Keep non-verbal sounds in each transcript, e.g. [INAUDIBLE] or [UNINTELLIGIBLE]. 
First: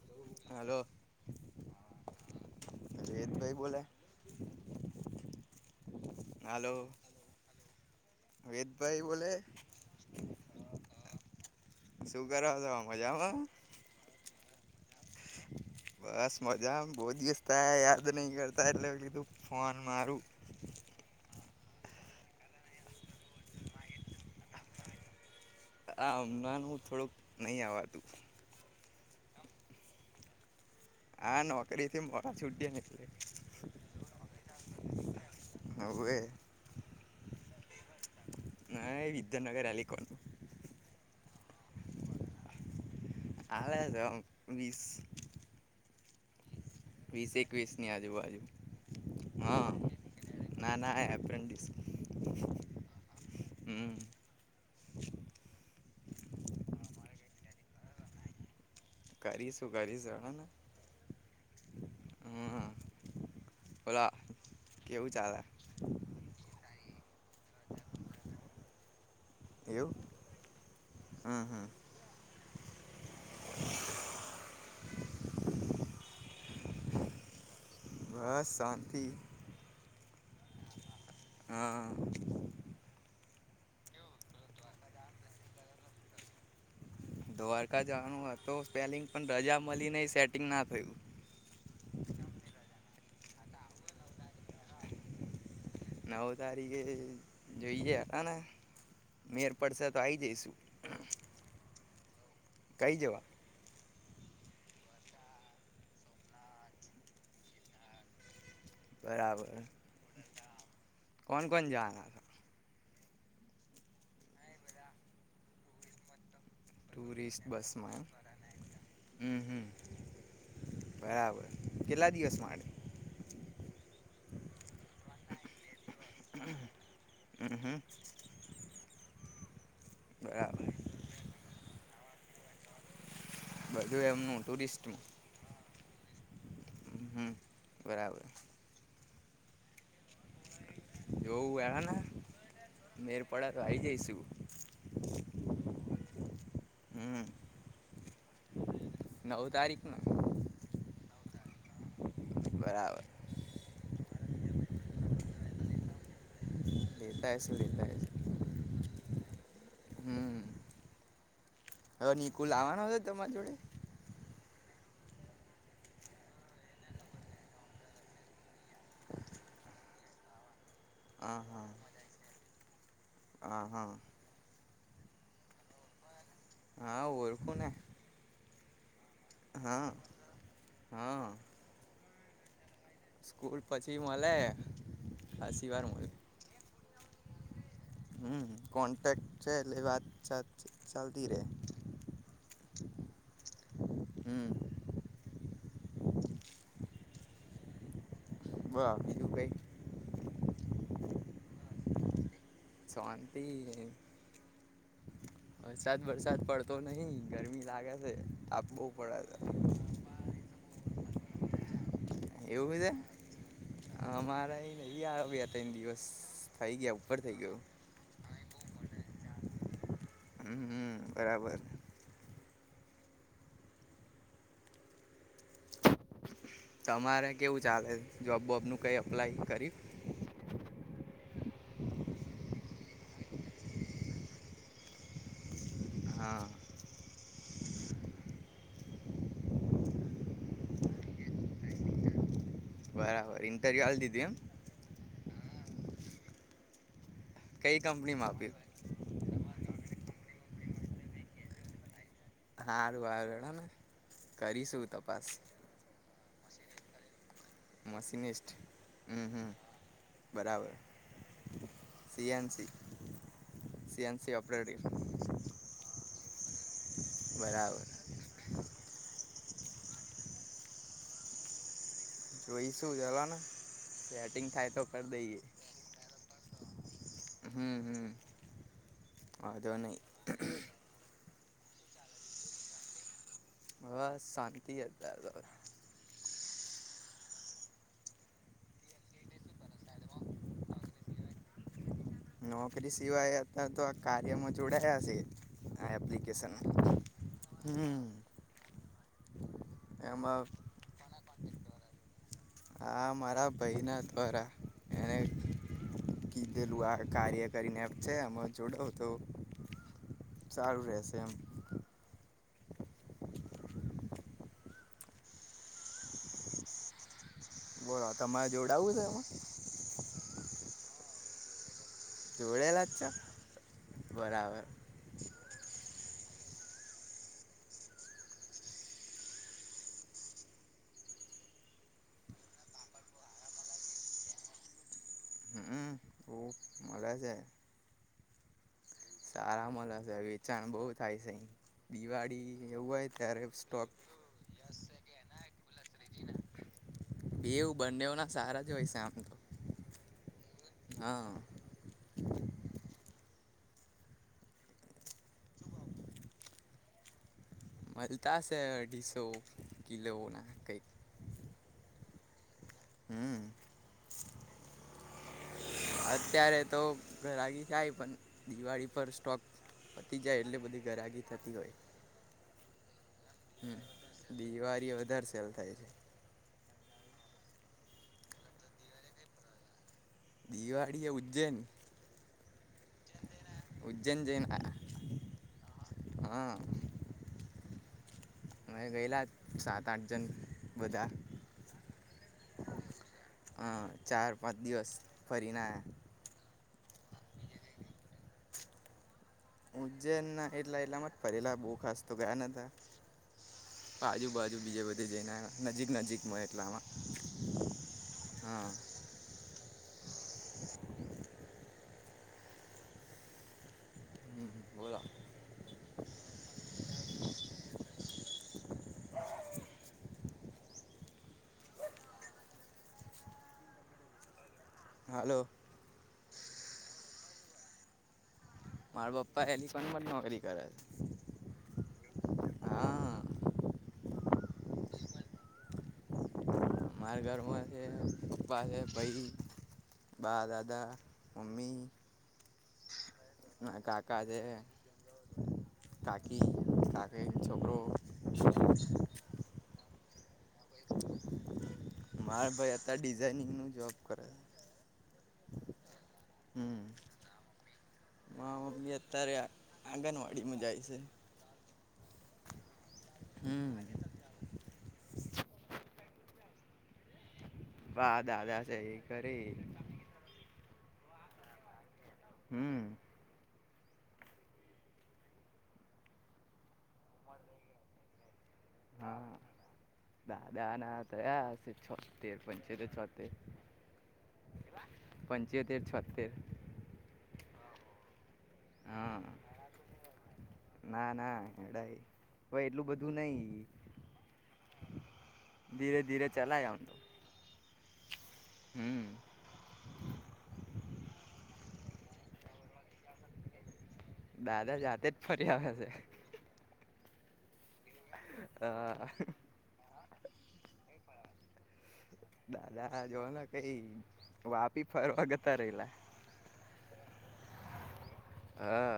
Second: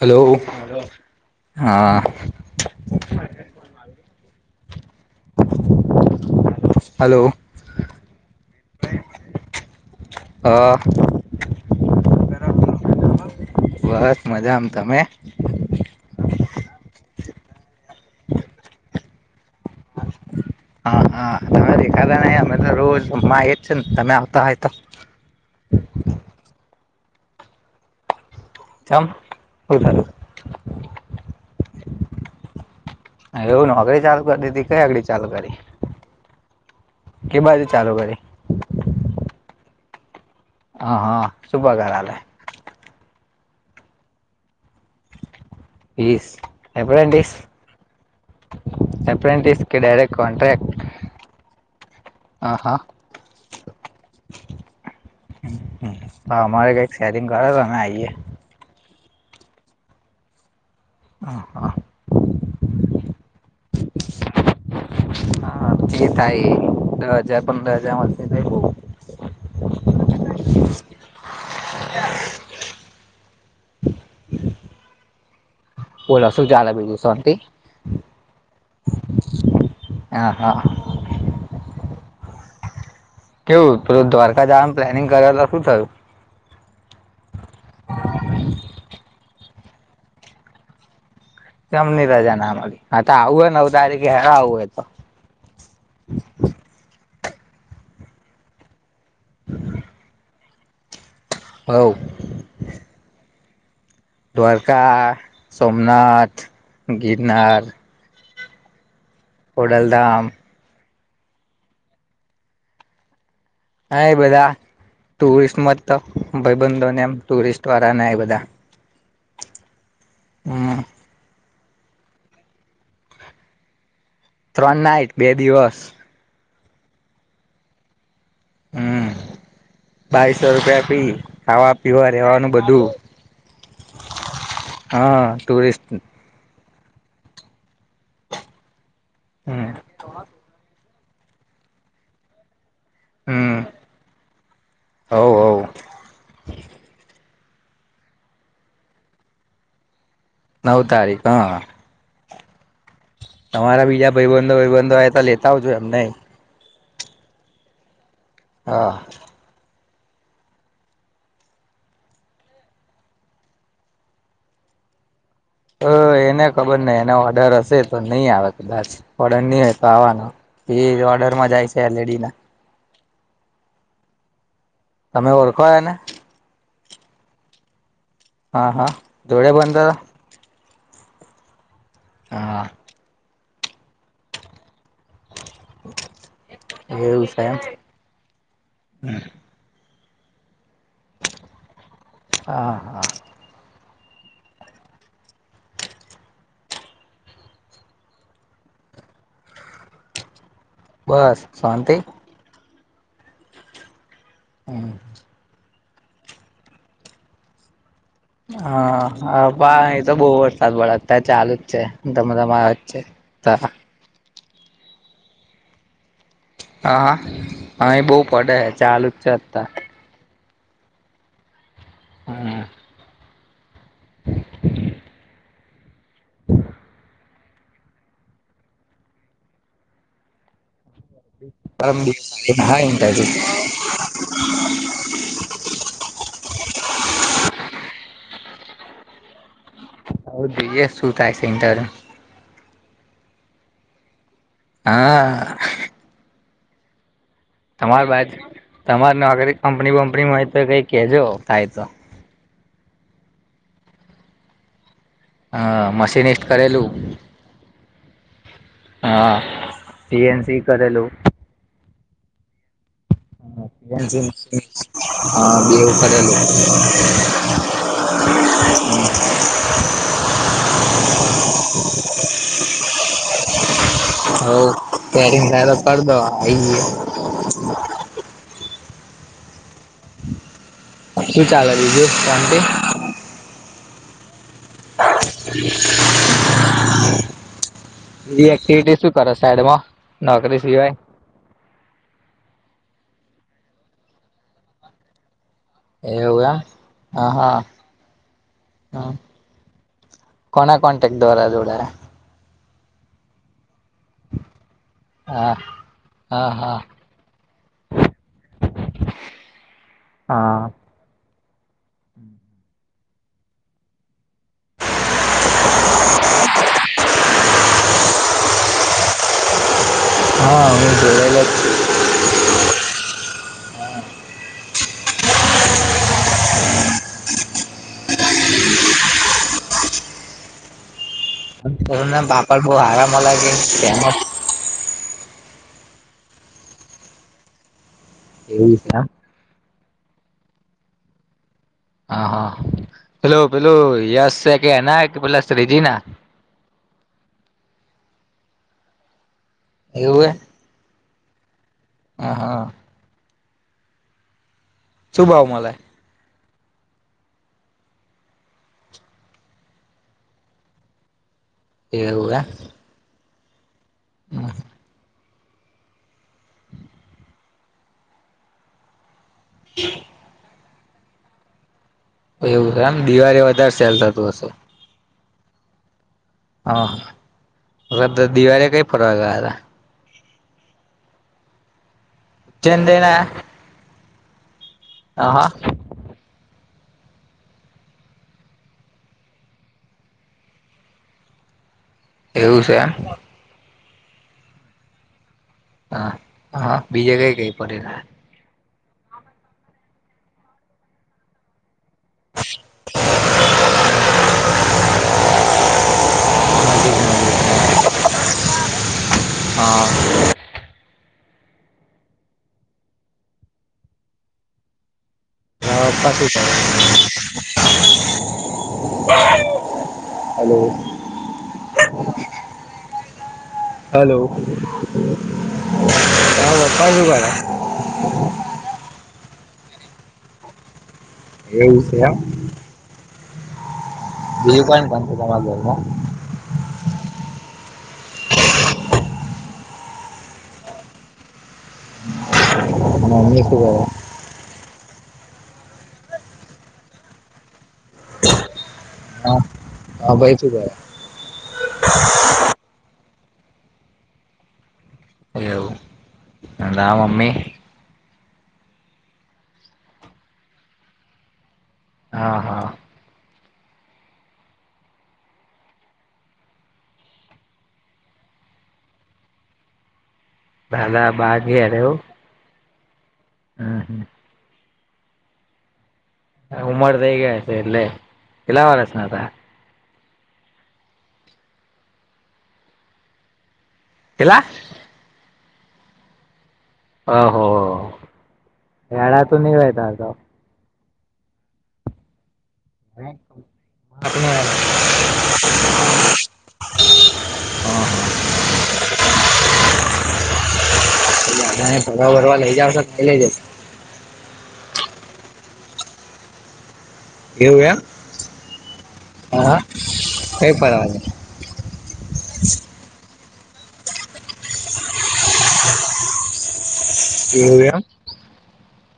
Hello, hello હા. રેધભાઈ બોલે? હાલો. હલો વેદભાઈ બોલે, હ શું કરો છો? મજામાં? બસ મજા આમ તમે? ત યાદ નહી કરતા એટલે કીધું ફોન મારું હા હા તમે દેખાતા નહી અમે તો રોજ અ એ જ છે ને તમે આવતા હોય તો. આ હમણા હું થોડુંક નહી આવાતું. ચામ શું થયું? આ નોકરી થી મોડા છૂટીએ ને એટલે એવું નોકરી ચાલુ કર દીધી. કઈ આગડી ચાલુ કરી? હવે કે બાજુ ચાલુ કરી? ના વિદ્યાનગર એલિકોન હા, હા, શુ ભાગા આલે. હાલે છે વીસ વીસ વીસ એકવીસ ની આજુ બાજુ. એપરેન્ટસ કે ડાયરેક્ટ કોન્ટ્રક્ટ ના હ હા. હમ્મ. હમ્મ હ તો અમારે કઈ શેરિંગ કરો તો અમે આઈએ. કરીશું કરીશું જવાનો. હ હા. ઓલા હા, જે થાય ઈ, દહ હજાર, પંદર હજાર માં [UNINTELLIGIBLE] એવું? હમ્મ-હમ્મ. [INAUDIBLE] બોલો શું ચાલે બીજું? શાંતી? બસ શાંતિ હા, હા. હાં. કેવું દ્વારકા જવાનું પ્લાનિંગ કરે તો શું થયું! દ્વારકા જવાનું હતો પ્લેનીંગ પણ રજા મળી ન સેટિંગ ના થયું. કેમની રજા ના મળી. હ તો આવું હોય નવ તારીખે હેરા આવું હોય તો નવ તારીખે જોઈએે હતા ને મેર પડશે તો આ આવી જઈશુ. હોવ. કઈ જવા. દ્વારકા, સોમનાથ, ગિગનાર, બરાબર કોણ કોણ જવાના હતા? હા એ બધા ટુરિસ્ટ મત તો. ભાઈબંધોને એમ ટુરિસ્ટ વાળા ને એ બધા હમ હમ હમ. બરાબર કેટલા દિવસમાંડ? ત્રણ નાઈટ બે દિવસ. હમ્મ હમ્મ હમ્મ બાવસો રૂપિયા ફી ખાવા પીવા રેવાનું બધું. બધું એમનું ટુરિસ્ટ. તે- - હમ બરાબર. હમ- - એવું એને- - મેર પડ્યા તો હમ આઈ જઈશું હવ હવ હમ- - નવ તારીખ નુ. નવ તારીખ હા બરાબર. તમારા બીજા ભાઈબંધો બંધો હોય તો લેતા આવજો એમને. લેતાશ લેતાશ. હા. હમ. હવે નિકુલ આવાનોશે તમારી જોડે? હ એને ખબર નહ એનો ઓર્ડર હશે તો નહી આવે કદાચ ઓર્ડર નહી હોય તો આવવાનો. એ ઓર્ડર માં જાય છે એલડી ના. હ હા. તમે ઓળખો એને? હા ઓળખું ને. હા હા જોળે હા બંધાર? હા હા. સ્કૂલ પછી મળે પછી વાર મળ- - એવું સા એ હમ કોન્ટેક્ટ છે એટલે વાત ચાલતીરે. હા હા હમ્મ. બોલ બીજું કાંઈ બસ શાંતિ? શાંતી. હમ્મ. વરસાદ વરસાદ પડતો નહી ગરમી લાગે- - હા હ એ તો બહુ વરસાદ પડે ત્યાં ચાલુ જ છે છે ધમધમા આવે જ છે. [UNINTELLIGIBLE] નહી નહી આવે બે ત્રણ દિવસ. થઈ ગયા હા ઉપર થઈ ગયું હા અ એ બવ પડે ચાલુ જ છે. હમ બરાબર. હમ. તમારે કેવું ચાલે જોબબોબ નું કઈ અપ્લાય કરી? આમ થાય ઈન્ટરવ્યુ [UNINTELLIGIBLE] હા. આવ જોઈએ શું થાય સેન્ટર. ઇન્ટરવ્યુ હાલ દીધું એમ? હા. કઈ તમાર કંપનીમાં બાજુ આપ્યું તમાર નોકરી કંપની વંપનીમાં હોય તો કઈ કેજો થાય તો. હારું હારું કરીશું તપાસ. હ મશીનિસ્ટ કરલું. મશિનેસ હા સી એન સી કરેલું. C N C. સી બવ કરેલું. બરાબર [INAUDIBLE] [INAUDIBLE] જોઈશું ચલા ને. હ સેટિંગ થાય તો કરી પરી દઈએ હરા તો પડ દો આ [UNINTELLIGIBLE] વધો નહીં. શું ચાલે બીજું શાંતિ. હ શાંતિ હતા. [INAUDIBLE] બ એક્ટિવિટી શું કરો સાઈડમાં નોકરી સિવાય? નોકરી સિવાય અ તો આ કાર્યમાં જોડાયા છે. આ એવું એપ્લિકેશન હ હા હા હમ હમ. એમાં કોના કોન્ટેક્ટ દ્વારા જોડાયા? હા મારા ભાઈ ના દ્વારા. એને હા. હા હા કીધેલું આ કાર્ય કરીને છે જોડાવ તો. સારું હા રહેશે એમ. બોલો તમારે જોવડ આવું છે એમાં? હા હું જો એ [UNINTELLIGIBLE] જોડેલા જ છે બરાબર. [INAUDIBLE] કર ના બાપા ભહ હરા મલા કે ફેમસ [UNINTELLIGIBLE] હમ બ મળે છે. એવું છે એમ સારા મળશે વેચાણ બહવ થાય છે. હ હા, દિવાળી એવું હોય ત્યારે પેલું પેલું સ્ટોક યશ છે કે એના કે પેલ ત્રીજી ના? બે એવું બંને ના સારા જ હોય છેમ તો. એવું હ. હા. હા હા. શુ ભાવ મળે? મળતા છે અઢીસો કિલો ના કઈક. એવું એ. [UNINTELLIGIBLE] અત્યારે તો ઘરગી થાય પણ દિવાળી પર સ્ટોક પતી જાય એટલે બધી ગરાગી થતી હોય. એવું આમ દિવાળ વધારે સેલ થતું હશે. ખલ થાય છે. હા દિવાળી કઈ ફરવા ગ હતા દિવાળી એ ઉજ્જેન ઉજ્જૈન જેનજૈન હ હા અ ગયેલા સાત આઠ જણ બધા એવું છે એમ હા ચાર પાંચ દિવસ ફરીને આવ્યા હા હા બીજે કઈ કઈ પડે ઉજ્જૈન ના એટલા એટલામાં જ ફરેલા બહુ ખાસ તો ગયા નતા બાજુ બાજુ બીજે બધી જઈને નજીક નજીકમાં એટલામાં હા હા હમ બલો હ પા શું હલો હલો હાલો હ ક બ મારા પપ્પા એેલીફન પણ નોકરી કરે છે એ વિષય હા બજુ ક ત છે તમા ઘરમાં મારા ઘરમાં છે પપ્પા છે ભાઈ બા દાદા મમ્મી મારા મમ્મી શું ના કરે? કાકા દ કાકી કાગે છોકરો હા ભાઈ તું ક ંગ ન જોબ કરે એા મમી માી અત્યારે આંગણવાડીમાં જાય છે હા હા હમ વા દાદા છે એ કરી હાદ બાકીવું હમ હમ હમ ઉમર થઈ ગયા છે એટલે કેેલા વાળસ ના હતા હા દાદા ના થયા હ છે છ તેર પં છે તો છોતેર હેલા પંચોતેર છોતેર ઓહ હા વડાતું ન રહે ત તો ના ના એડાઈ હ ધીરે ધીરે ચલા હમ તો હમ તને ફરવા ભરવા લઈ જાવશો તઈ લઈ જશે દાદા જાતે જ ફરી આવે છે એવુંયા છે હા કઈ પ દાદા જોને કઈ વાપી ફરવા ગતા રેલા કેમ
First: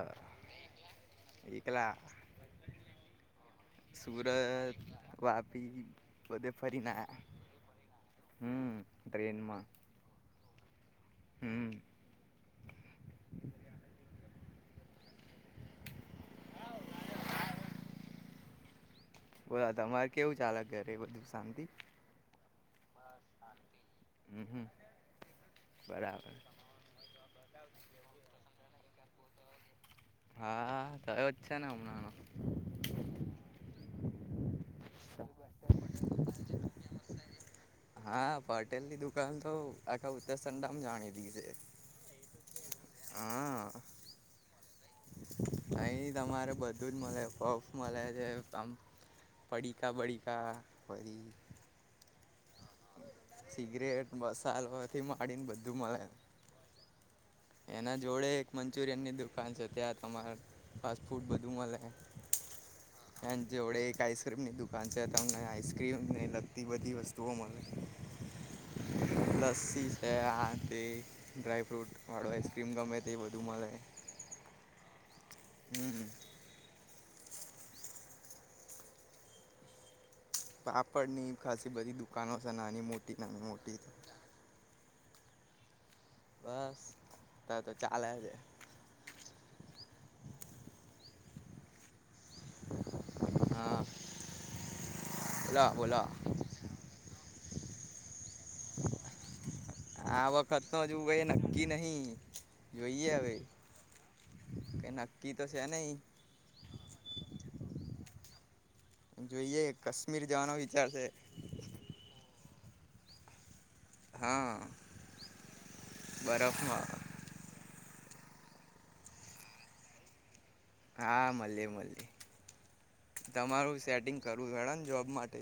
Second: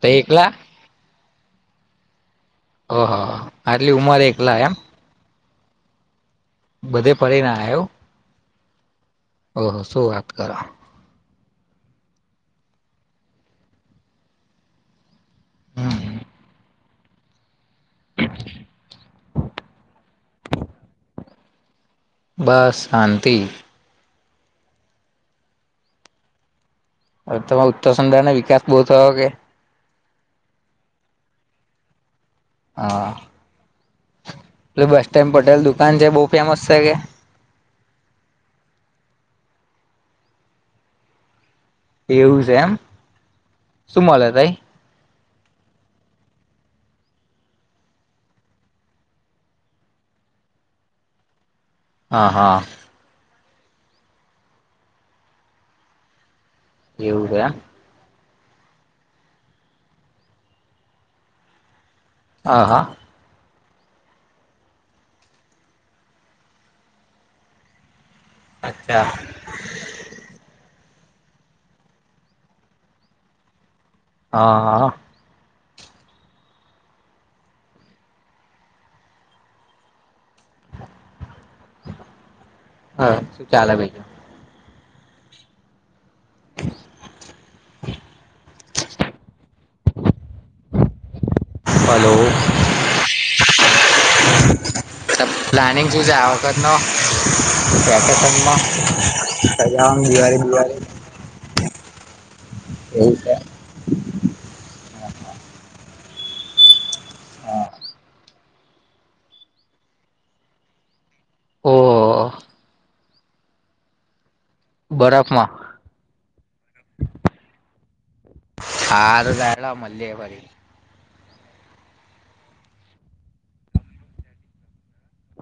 તો એકલા એટલા હ હા સુરત વાપી બધે ફરીને બધે પડી ને આયો. હમ ઓહ શું વાત કરો. હમ્મ. હમ્મ. બોલા તમારે કેવું ચાલક ઘરે બધું શાંતિ? બસ શાંતિ. હમ્મ હમ્મ બરાબર. હવે તમે ઉત્તરસંધારનો વિકાસ બહુ થયો કે? હા થાયોજ છે ને હમણાંનો. હ. [UNINTELLIGIBLE] બસ સ્ટેન્ડ પટેલ દુકાન છે બહુ ફેમસ છે કે? કલ તો આખા ઉત્તરસંડામ જાણીદી છે. એવું છે એમ શું મલે તાઈ? અહી તમારે બધું જ મલે પફ મલે છે તમ પડીકા બડીકા વરી હા. સિગરેટ મસાલોથી માંડીને બધું મળે. એવું છે એમ એના જોડે એક મંચુરિયન ની દુકાન છે ત્યાં તમાર ફાસ્ટ ફૂડ બધું મળે. હા હા. જેવડે એક આઈસક્રીમની દુકાન છે હતા અમને આઈસક્રીમ ને લગતી બધી વસ્તુઓ મળી. અચ્છા લસ્સી છે આ તે ડ્રાય ફ્રૂટ વાળું આઈસ્ક્રીમ ગમે તે બધું મળે. હા હા. હમ્મ. પાપડ ની ખાલી બધી દુકાનો છે નાની હા મોટી શું નાની ચાલે મોટી. બીજું બસ તો ચાલે છે. હલો. હા બોલો પ્લાનિંગ બોલો શું છે આ વખત નો વેકેશનમાં? સજાવાનું આ દિવાળી વખત ન દિવાળી જુું નક્કી નહી જોઈએ એવું છે હવે. કે નક્કી તો છે નહીં. હા. જોઈએ કાશ્મીર જવાનો વિચાર છે. ઓહ. હા બરફમાં બરફમાં. હા. [UNINTELLIGIBLE] હા મલે મલે. તમારું સેટિંગ કરવું [UNINTELLIGIBLE] ને જોબ માટે.